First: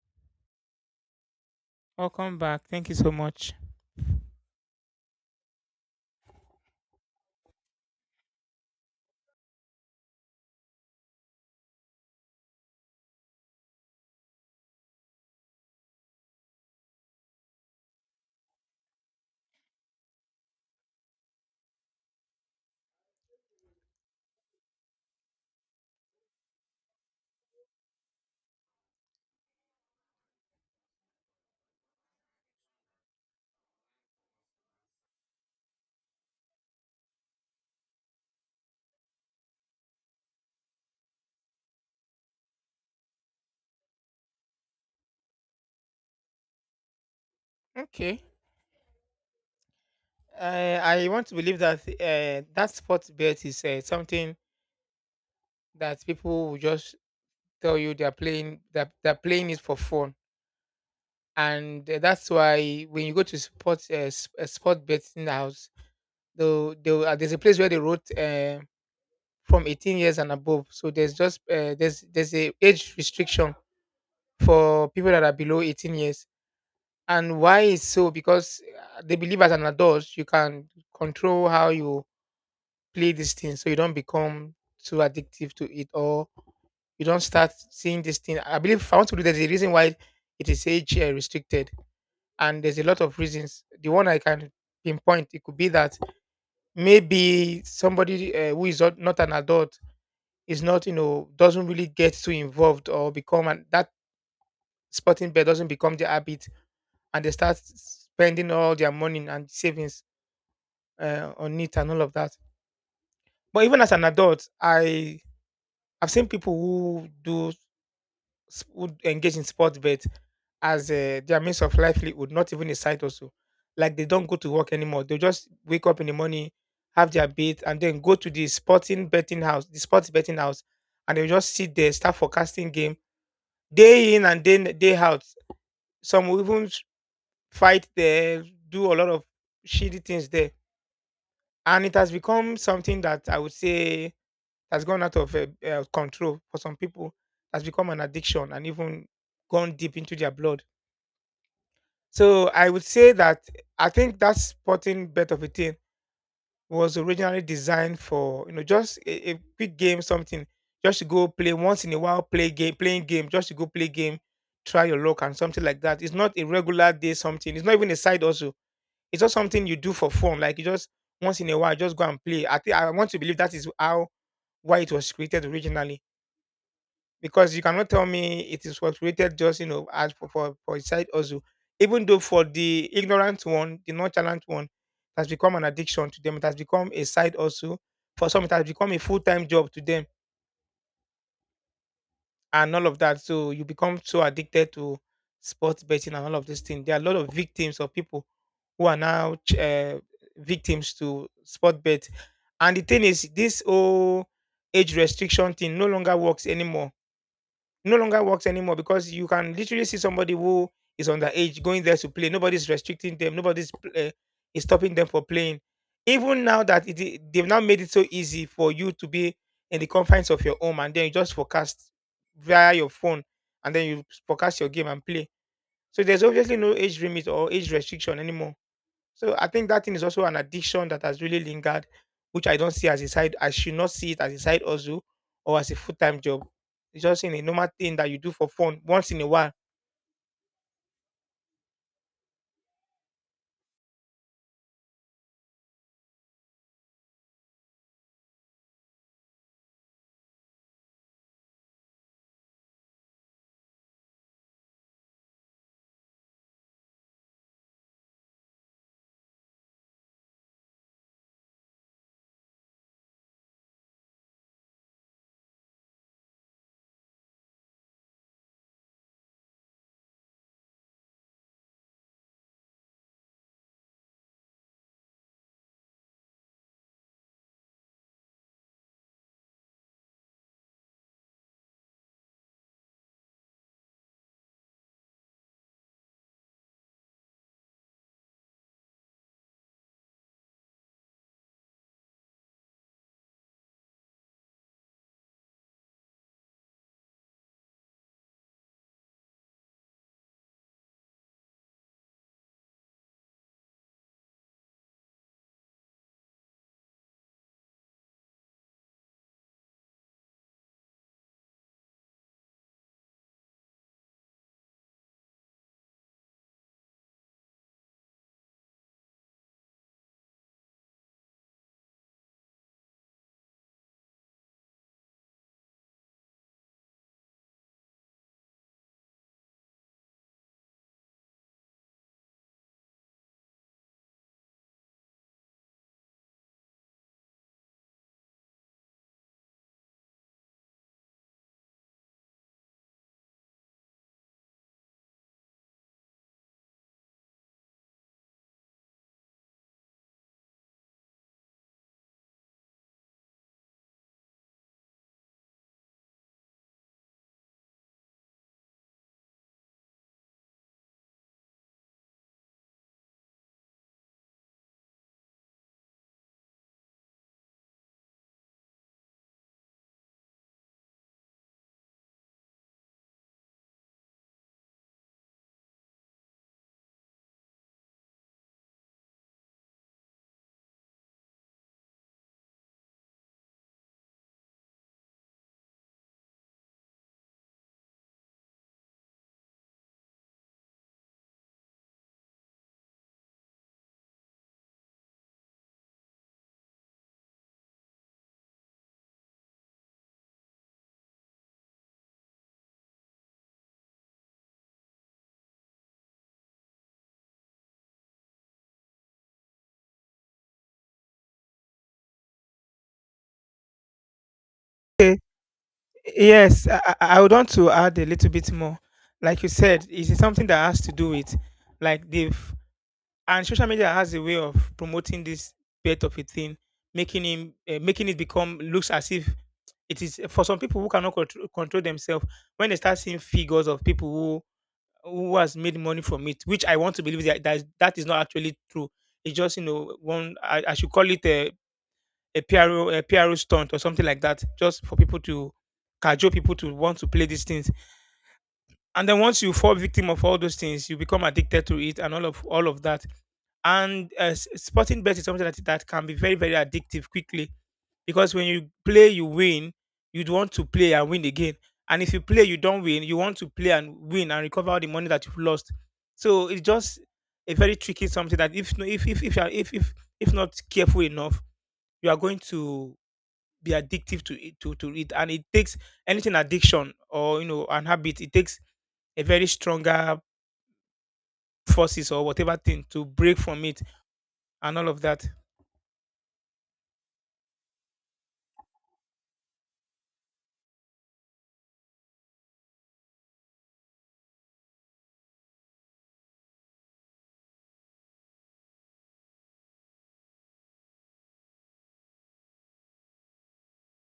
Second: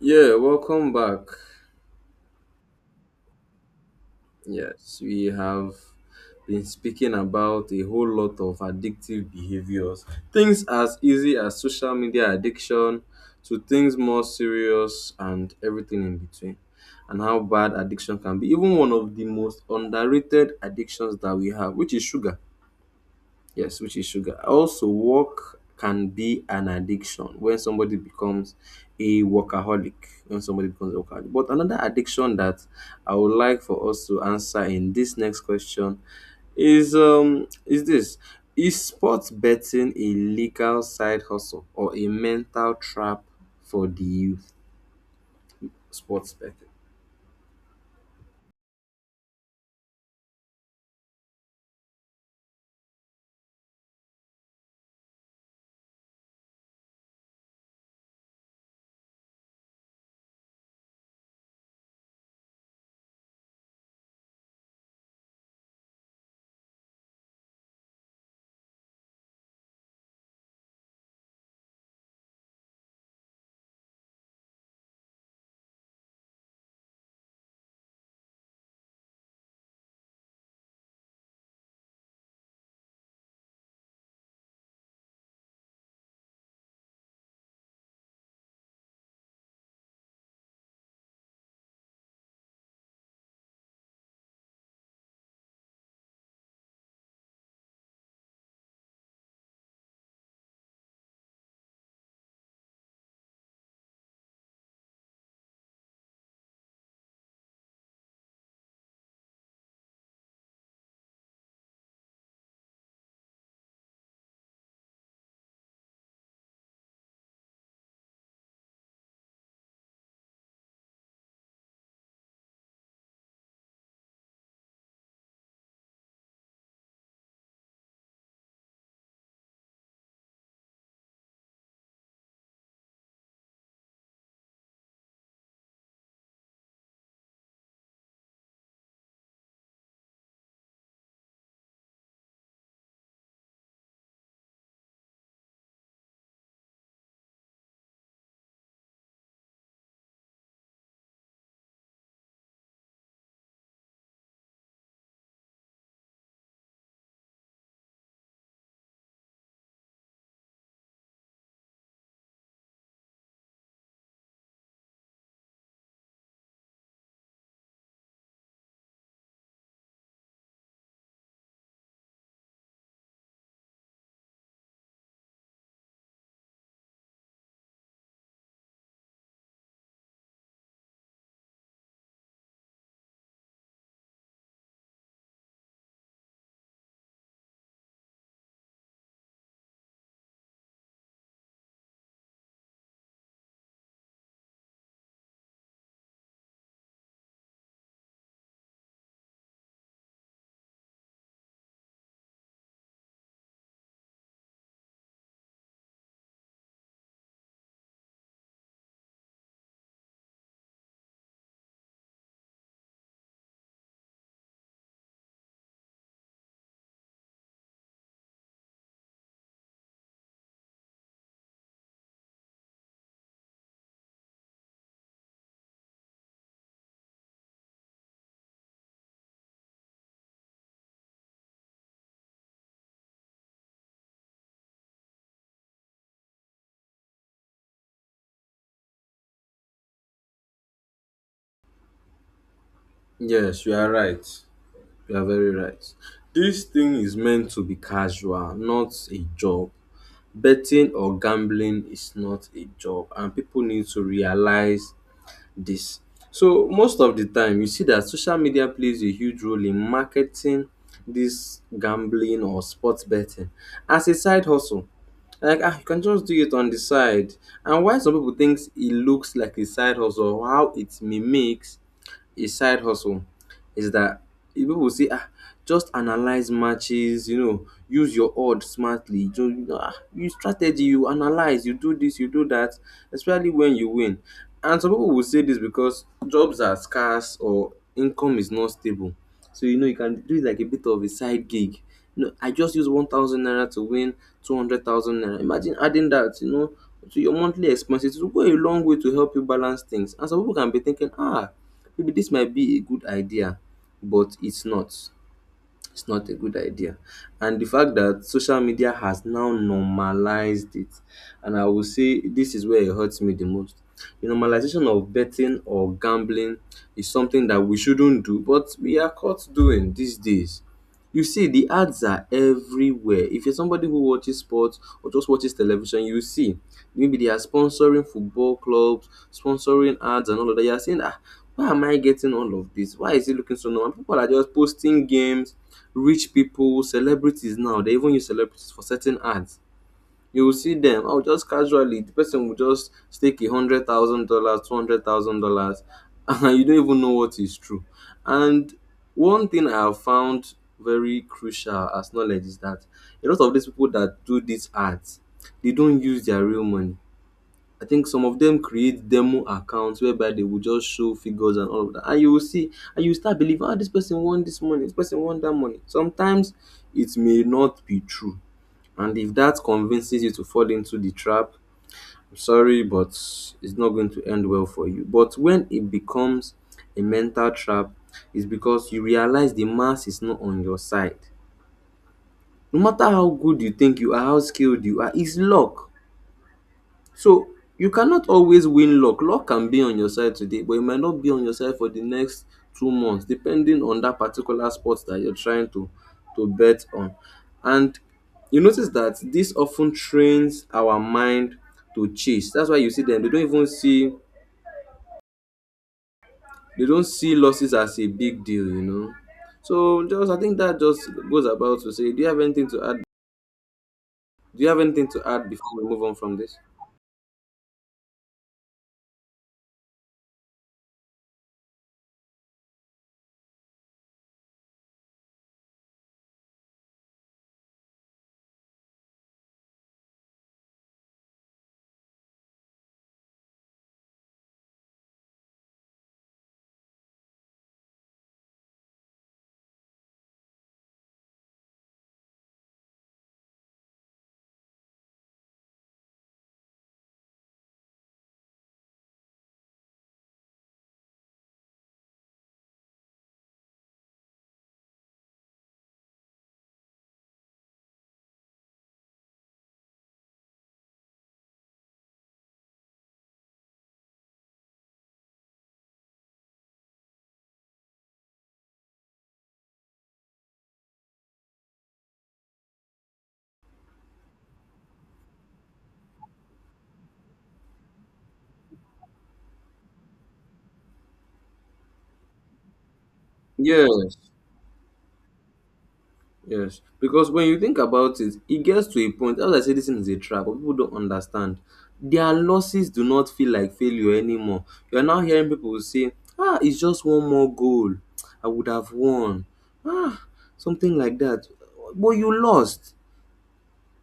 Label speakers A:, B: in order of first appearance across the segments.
A: Yeah, welcome back.
B: Welcome back. Thank you so much.
A: Yes, we have been speaking about a whole lot of addictive behaviors. Things as easy as social media addiction to things more serious and everything in between. And how bad addiction can be. Even one of the most underrated addictions that we have, which is sugar. Yes, which is sugar. Also, work can be an addiction when somebody becomes a workaholic. When somebody becomes a workaholic. But another addiction that I would like for us to answer in this next question is um is this is sports betting a legal side hustle or a mental trap for the youth? Sports betting.
B: Okay. I want to believe that sport bet is something that people will just tell you they're playing that they're playing it for fun, and that's why when you go to sport betting house, though there's a place where they wrote from 18 years and above, so there's just there's a age restriction for people that are below 18 years. And why is so? Because they believe as an adult, you can control how you play these things, so you don't become too addictive to it or you don't start seeing this thing. I believe if I want to do there's a reason why it is age restricted, and there's a lot of reasons. The one I can pinpoint it could be that maybe somebody who is not an adult is not you know doesn't really get too involved or become and that sporting bet doesn't become the habit and they start spending all their money and savings on it and all of that. But even as an adult, I've seen people who who engage in sports bet as their means of livelihood, not even a side also. Like they don't go to work anymore. They just wake up in the morning, have their bait, and then go to the sporting betting house, the sports betting house, and they just sit there, start forecasting game day in and day out. Some will even s- Fight there, do a lot of shitty things there and it has become something that I would say has gone out of control for some people. Has become an addiction and even gone deep into their blood. So I would say that I think that sporting bet of a thing was originally designed for you know just a quick game, something just to go play once in a while, play game, playing game, just to go play game, try your luck and something like that. It's not a regular day something. It's not even a side also it's not something you do for fun. Like you just once in a while, just go and play. I think I want to believe that is how why it was created originally. Because you cannot tell me it is was created just you know as for a side also. Even though for the ignorant one, the nonchalant one, it has become an addiction to them. It has become a side also. For some, it has become a full time job to them and all of that. So you become so addicted to sports betting and all of these things. There are a lot of victims of people who are now victims to sport bet. And the thing is, this whole age restriction thing no longer works anymore because you can literally see somebody who is underage going there to play. Nobody's restricting them. Nobody's uh, is stopping them for playing. Even now that they've now made it so easy for you to be in the confines of your home and then you just forecast via your phone and then you forecast your game and play. So there's obviously no age limit or age restriction anymore. So I think that thing is also an addiction that has really lingered, which I don't see as a side. I should not see it as a side hustle or as a full time job. It's just in a normal thing that you do for fun once in a while.
A: Yes, you are right. You are very right. This thing is meant to be casual, not a job. Betting or gambling is not a job and people need to realize this. So most of the time you see that social media plays a huge role in marketing this gambling or sports betting as a side hustle. Like ah, you can just do it on the side. And why some people thinks it looks like a side hustle, how it mimics a side hustle is that if people say ah just analyze matches, you know, use your odd smartly, so you know, ah, use strategy, you analyze, you do this, you do that, especially when you win. And some people will say this because jobs are scarce or income is not stable, so you know you can do it like a bit of a side gig. You know, I just use 1,000 naira to win 200,000 naira. Imagine adding that, you know, to your monthly expenses, it will go a long way to help you balance things. And some people can be thinking, ah, maybe this might be a good idea, but it's not. It's not a good idea. And the fact that social media has now normalized it, and I will say this is where it hurts me the most. The normalization of betting or gambling is something that we shouldn't do, but we are caught doing these days. You see the ads are everywhere. If you're somebody who watches sports or just watches television, you see maybe they are sponsoring football clubs, sponsoring ads and all of that. You're saying, ah, why am I getting all of this? Why is it looking so normal? People are just posting games, rich people, celebrities. Now they even use celebrities for certain ads. You will see them, oh, just casually the person will just stake $100,000, $200,000 and you don't even know what is true. And one thing I have found very crucial as knowledge is that a lot of these people that do these ads, they don't use their real money. I think some of them create demo accounts whereby they will just show figures and all of that, and you will see and you start believing, ah, this person won this money, this person won that money. Sometimes it may not be true. And if that convinces you to fall into the trap, I'm sorry, but it's not going to end well for you. But when it becomes a mental trap, it's because you realize the mass is not on your side. No matter how good you think you are, how skilled you are, it's luck. So you cannot always win luck. Luck can be on your side today, but it might not be on your side for the next 2 months, depending on that particular sport that you're trying to bet on. And you notice that this often trains our mind to chase. That's why you see them. They don't see losses as a big deal, you know. So just I think that just goes about to say, do you have anything to add? Do you have anything
B: Okay.
A: to add before we move on from this?
B: Yes, I would want to add a little bit more. Like you said, it is something that has to do with like they've and social media has a way of promoting this bit of a thing, making it become looks as if it is for some people who cannot control themselves when they start seeing figures of people who has made money from it, which I want to believe that is not actually true. It's just you know one I should call it a p r o a p r o stunt or something like that, just for people to cajole people to want to play these things. And then once you fall victim of all those things, you become addicted to it and all of that and sporting bet is something that can be very addictive quickly because when you play you win you'd want to play and win again and if you play you don't win you want to play and win and recover all the money that you've lost so it's just a very tricky something that if no- if you are- if not careful enough you are going to be addictive to to it and it takes anything addiction or you know an habit it takes a very stronger forces or whatever thing to break from it
A: Yes.
B: and all of that
A: Yes, because when you think about it, it gets to a point. As I say, this thing is a trap, but people don't understand. Their losses do not feel like failure anymore. You are now hearing people say, "Ah, it's just one more goal. I would have won." Ah, something like that. But you lost.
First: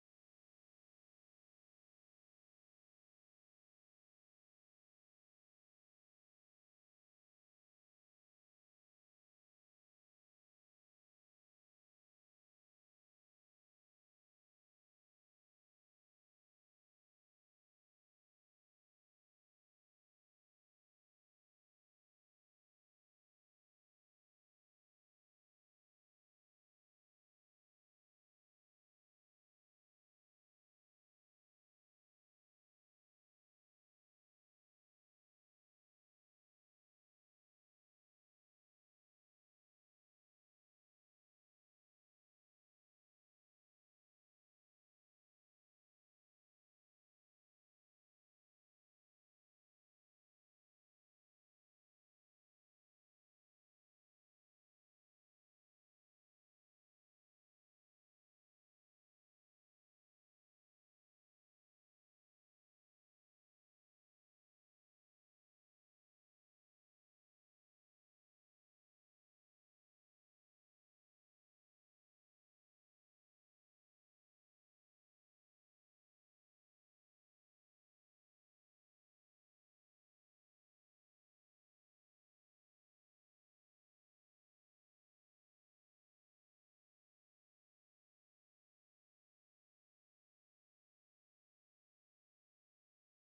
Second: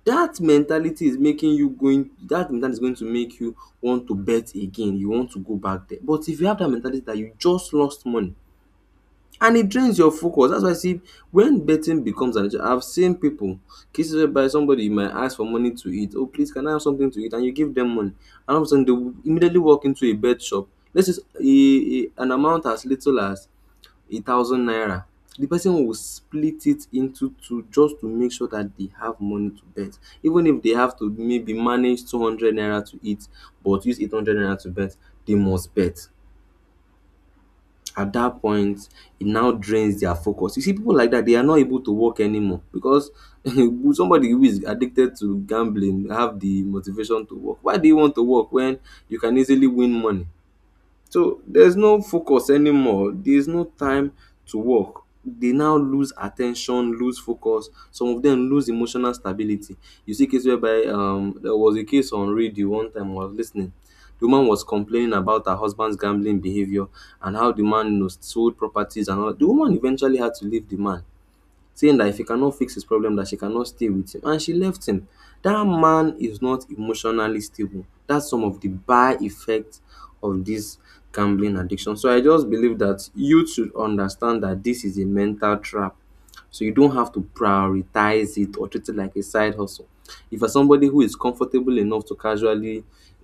A: That mentality is making you going. That mentality is going to make you want to bet again. You want to go back there. But if you have that mentality that you just lost money, and it drains your focus. That's why I see when betting becomes an issue, I've seen people, cases whereby somebody you might ask for money to eat. Oh, please, can I have something to eat? And you give them money, and all of a sudden they will immediately walk into a bet shop. Let's just an amount as little as 1,000 naira. The person will split it into two just to make sure that they have money to bet. Even if they have to maybe manage 200 naira to eat, but use 800 naira to bet, they must bet. At that point it now drains their focus. You see people like that, they are not able to work anymore because somebody who is addicted to gambling have the motivation to work. Why do you want to work when you can easily win money? So there's no focus anymore. There's no time to work. They now lose attention, lose focus. Some of them lose emotional stability. You see case whereby there was a case on radio one time I was listening. The woman was complaining about her husband's gambling behavior and how the man, you know, sold properties and all. The woman eventually had to leave the man saying that if he cannot fix his problem that she cannot stay with him, and she left him. That man is not emotionally stable. That's some of the bad effects of this gambling addiction. So I just believe that you should understand that this is a mental trap. So you don't have to prioritize it or treat it like a side hustle. If you're somebody who is comfortable enough to casually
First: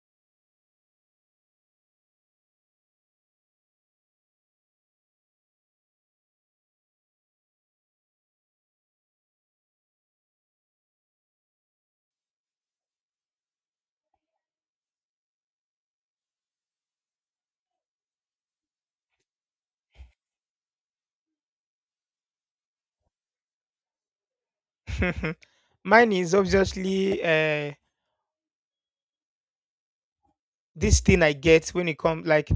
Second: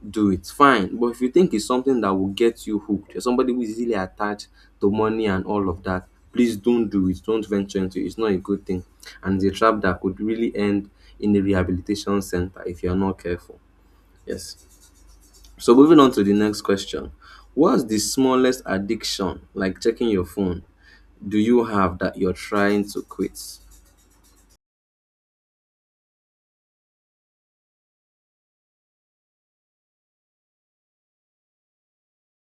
A: do it, fine. But if you think it's something that will get you hooked, you're somebody who is easily attached to money and all of that, please don't do it. Don't venture into it. It's not a good thing. And it's a trap that could really end in a rehabilitation center if you're not careful. Yes. So moving on to the next question. What's the smallest addiction, like checking your phone, do you have that you're trying to quit?
B: Mine is obviously this thing I get when it comes. Like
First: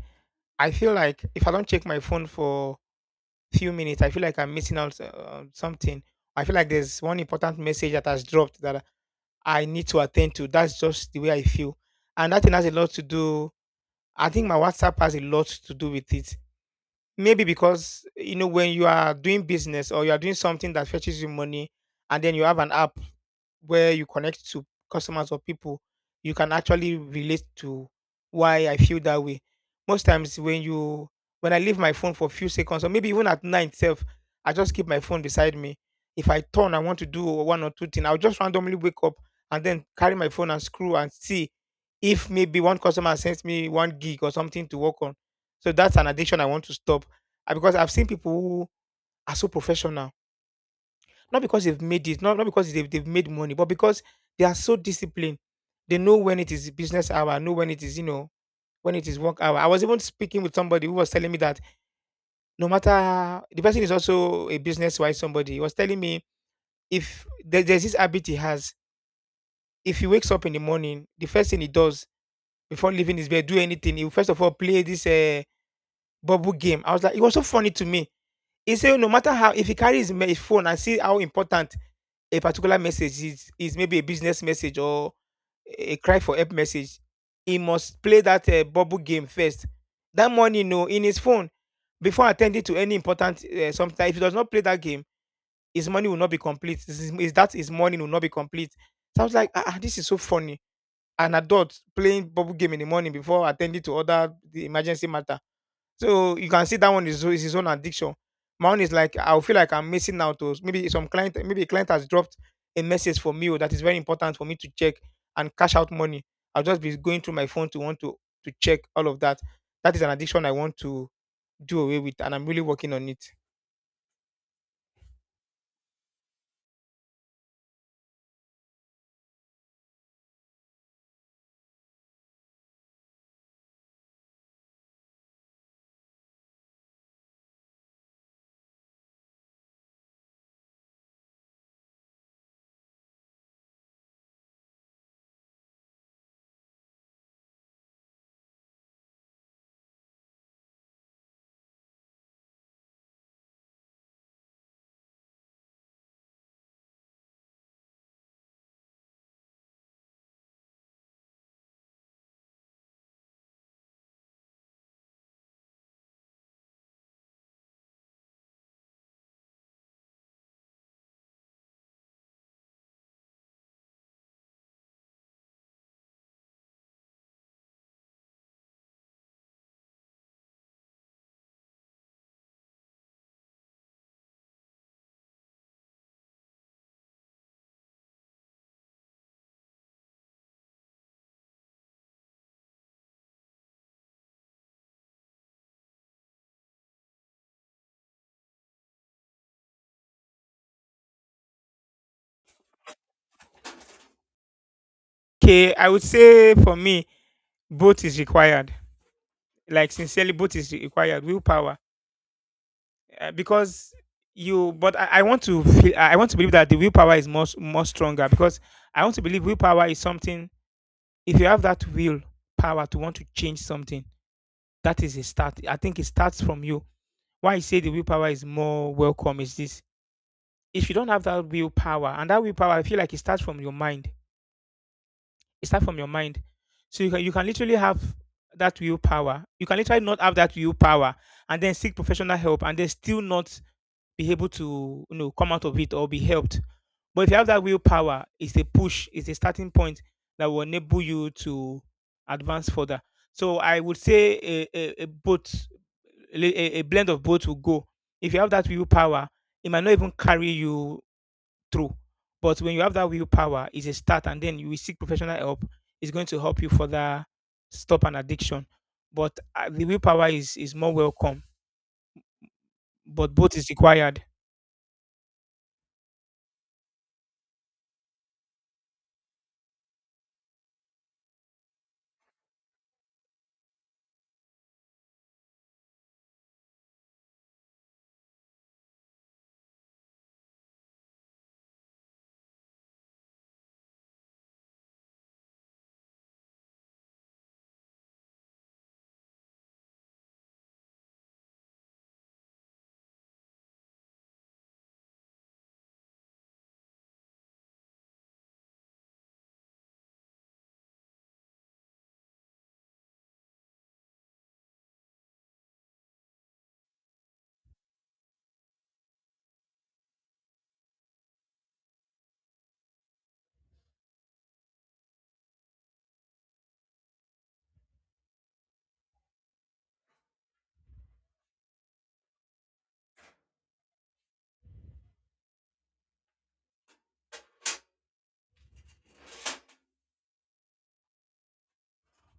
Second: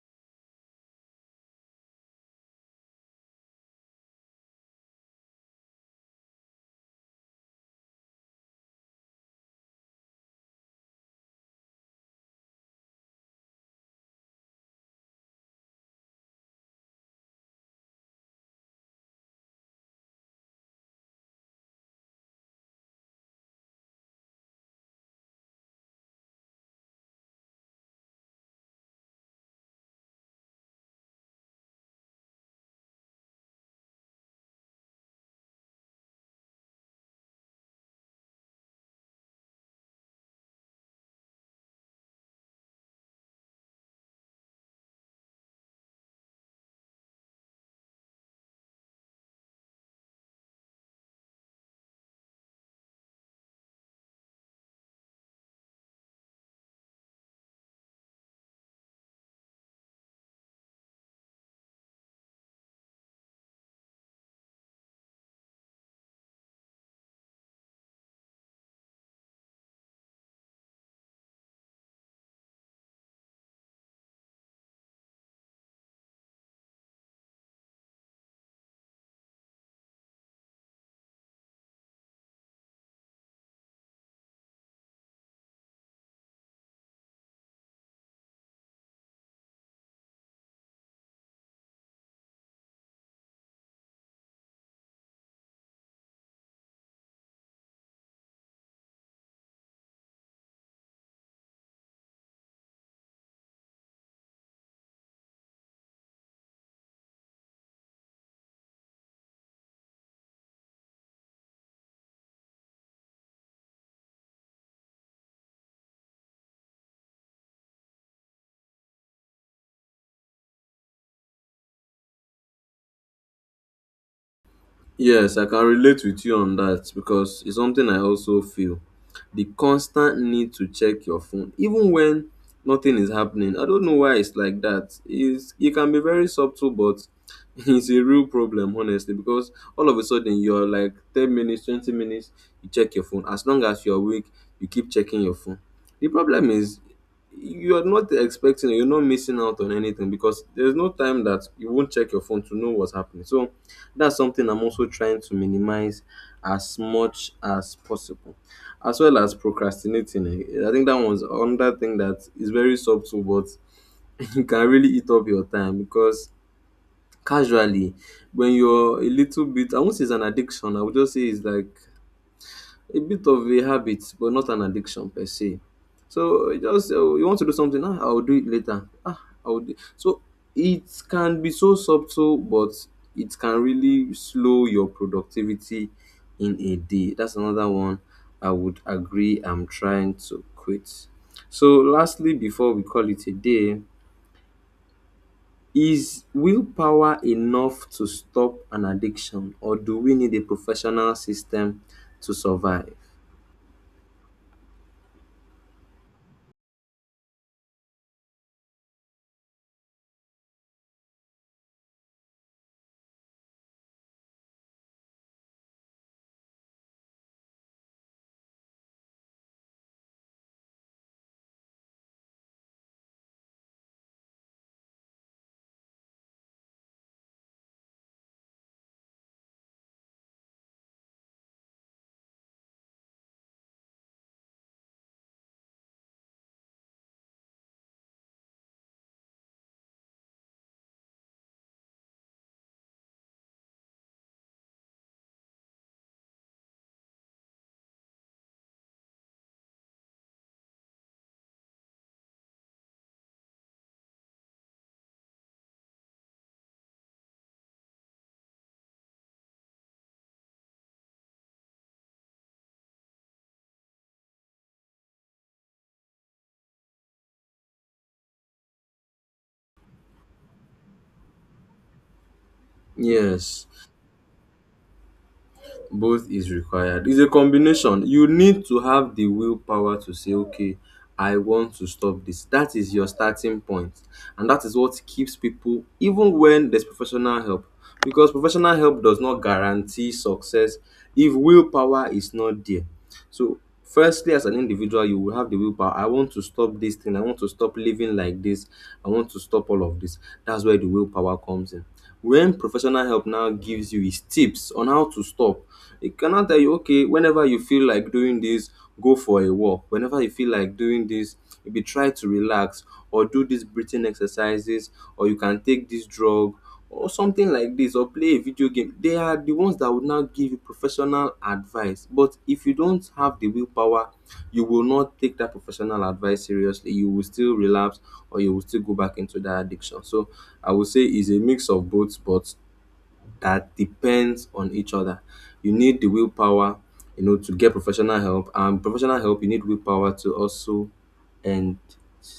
B: I feel like if I don't check my phone for few minutes, I feel like I'm missing out something. I feel like there's one important message that has dropped that I need to attend to. That's just the way I feel, and that thing has a lot to do. I think my WhatsApp has a lot to do with it. Maybe because you know when you are doing business or you are doing something that fetches you money, and then you have an app where you connect to customers or people, you can actually relate to why I feel that way. Most times when you when I leave my phone for a few seconds or maybe even at night itself, I just keep my phone beside me. If I turn, I want to do one or two things, I'll just randomly wake up and then carry my phone and screw and see if maybe one customer sends me one gig or something to work on. So that's an addiction I want to stop. Ah, because I've seen people who are so professional not because they've made it, not because they've made money, but because they are so disciplined. They know when it is business hour, know when it is, you know, when it is work hour. I was even speaking with somebody who was telling me that no matter the person is also a business wise somebody, he was telling me if there, there's this habit he has, if he wakes up in the morning, the first thing he does before leaving his bed, do anything, he will first of all play this bubble game. I was like, it was so funny to me. He said, no matter how, if he carries his phone and see how important a particular message is maybe a business message or a cry for help message, he must play that bubble game first. That money, no, in his phone, before attending to any important sometimes, if he does not play that game, his money will not be complete. This is that his money will not be complete? So I was like, ah, ah, this is so funny. An adult playing bubble game in the morning before attending to other the emergency matter. So you can see that one is his own addiction. My own is like I'll feel like I'm missing out to maybe some client, maybe a client has dropped a message for me oh, that is very important for me to check and cash out money. I'll just be going through my phone to want to check all of that. That is an addiction I want to do away with, and I'm really working on it.
A: Yes, I can relate with you on that because it's something I also feel. The constant need to check your phone, even when nothing is happening. I don't know why it's like that. It can be very subtle, but it's a real problem, honestly, because all of a sudden you're like 10 minutes, 20 minutes, you check your phone. As long as you're awake, you keep checking your phone. The problem is you're not expecting, you're not missing out on anything because there's no time that you won't check your phone to know what's happening. So that's something I'm also trying to minimize as much as possible. As well as procrastinating. I think that one's another thing that is very subtle, but it can really eat up your time because casually when you're a little bit, I won't say it's an addiction, I would just say it's like a bit of a habit but not an addiction per se. So you want to do something, ah, I'll do it later. Ah, I'll do. So it can be so subtle, but it can really slow your productivity in a day. That's another one I would agree. I'm trying to quit. So lastly, before we call it a day, is willpower enough to stop an addiction, or do we need a professional system to survive?
B: Okay, I would say for me, both is required. Like sincerely, both is required. Willpower because you but I want to feel I want to believe that the willpower is much more stronger because I want to believe willpower is something if you have that willpower to want to change something that is a start I think it starts from you why I say the willpower is more welcome is this if you don't have that willpower and that willpower I feel like it starts from your mind it starts from your mind so you can literally have that willpower you can literally not have that willpower and then seek professional help and then still not be able to you know come out of it or be helped. But if you have that willpower, it's a push, it's a starting point that will enable you to advance further. So I would say a both a, li- a blend of both will go. If you have that willpower, it might not even carry you through. But when you have that willpower, it's a start, and then you will seek professional help. It's going to help you further stop an addiction. But uh, the willpower is more welcome. But both
A: Yes.
B: is required.
A: Both is required. It's a combination. You need to have the willpower to say, okay, I want to stop this. That is your starting point, and that is what keeps people, even when there's professional help, because professional help does not guarantee success if willpower is not there. So, firstly, as an individual, you will have the willpower. I want to stop this thing. I want to stop living like this. I want to stop all of this. That's where the willpower comes in. When professional help now gives you his tips on how to stop, it can now tell you, okay, whenever you feel like doing this, go for a walk. Whenever you feel like doing this, maybe try to relax or do these breathing exercises, or you can take this drug or something something like this or play a video game, they are the ones that would now give you professional advice. But if you don't have the willpower, you will not take that professional advice seriously. You will still relapse or you will still go back into that addiction. So I would say it's a mix of both, but that depends on each other. You need the willpower, you know, to get professional help, and professional help, you need willpower to also end